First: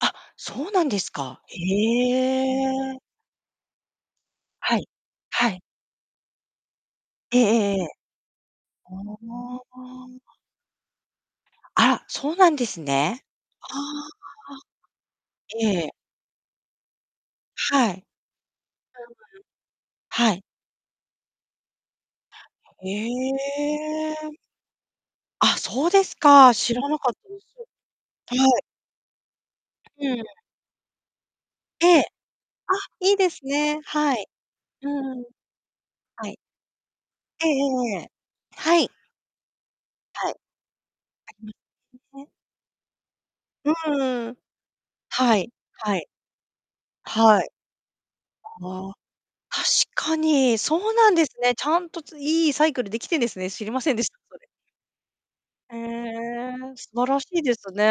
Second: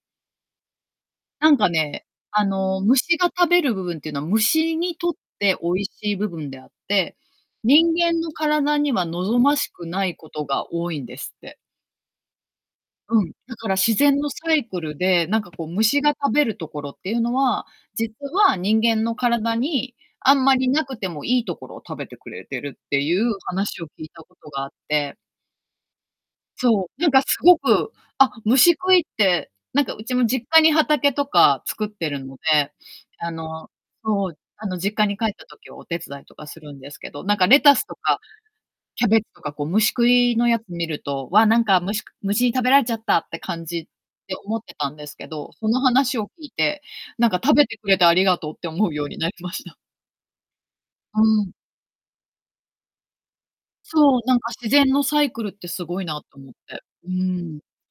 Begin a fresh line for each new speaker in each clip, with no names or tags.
あ、そうなんですか。
なん
へ
かね、あの、
え。
虫が食べる部分っていうのは、虫
はい、
にとっ
は
て
い。
美味しい部分であって、
えええええ
人
え。
間の体には望ま
あ
しくない
あ。
ことが多いんですって。
あら、そうなんです
う
ね。
ん。だ
あ
から自然のサ
あ、
イクルで、なんかこう
ええ。
虫が食べるところっていうのは、
はい。
実は人間の体にあ
はい。
んまり無くてもいい所を食べてくれてるっ
へ
ていう話を聞いたこ
え。
とがあって。
あ、そうですか、知ら
そ
な
う、な
か
ん
っ
か
た
す
です。
ごく、あ、
はい。
虫食いって、なんかうち
うん。
も実家に畑とか作っ
ええ。
てるので、
あ、いいで
あ
す
の
ね、はい。
そう、あの、
う
実家に
ん。
帰った時はお手伝い
は
と
い。
かするんですけど、なんか
ええ
レタス
え
と
えええ。
か、
はい。
キャベとか、こう虫食
はい。
いのや見ると、
あ
わ、
りま
なんか虫く
すね。
虫に食べられちゃったって感じ
う
で
ん。
思ってたんですけ
は
ど、
い、
その
はい。
話を聞いて、なんか
はい。
食べてくれてありがとうって思
は
う
あ、
ようになりまし
確
た。
かに、そうなん
う
です
ん。
ね。ちゃんとついいサイクルできてんですね。知りませんでし
そ
た、
う、な
そ
ん
れ。
か自然のサイクルって
へ
すごいなと思っ
え、
て。
素晴
う
らしいで
ん。
すね。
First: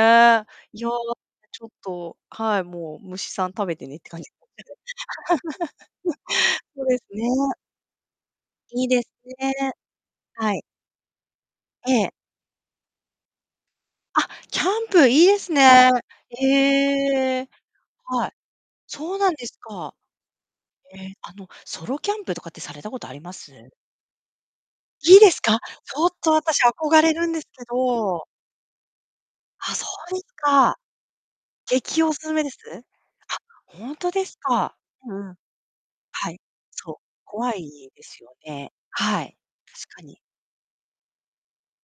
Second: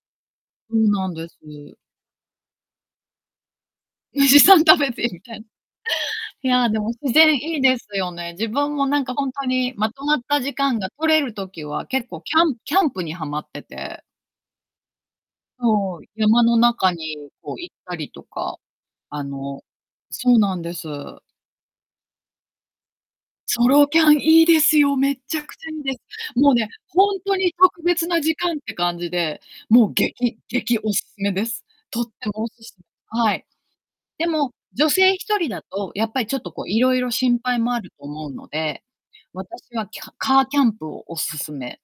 いや、
うなんです。
ちょっとはい、もう虫さん食べてねって感じ
虫さ
[unintelligible]
ん食べていたん。い や、で
そう
も
です
自
ね。
然いいですよね。自分も
いい
な
で
ん
す
かほんと
ね。
にまとまった時
はい。
間が取れる時は
え
結
え。
構キャンキャンプにはまってて。
あ、キャンプいいですね。
そう、山の中に
ええ。
こう行ったりと
はい。
か。
そう
あ
なんです
の
か。
そうなんです。
え、あの、ソロキャンプとかってされたことありま
ソ
す？
ロキャンいいですよ、め
いいで
ち
す
ゃく
か？
ちゃいいで
ち
す。
ょっと
もう
私
ね、
憧
ほ
れ
ん
るん
と
です
に
け
特別な
ど。
時間って感じで、
あ、そ
もう
うです
激
か。
激おすすめです。と
劇
っ
おす
て
すめ
もお
で
勧
す？あ、
め。はい。
ほんとで
で
す
も、
か？
女
う
性
んう
一
ん。
人だとやっぱり
は
ちょ
い。
っと、こう、
そ
色
う、
々心
怖
配もあ
い
る
で
と
す
思う
よ
の
ね。
で、
はい、
私は
確
キ
か
ャ
に。
カーキャンプをお勧め。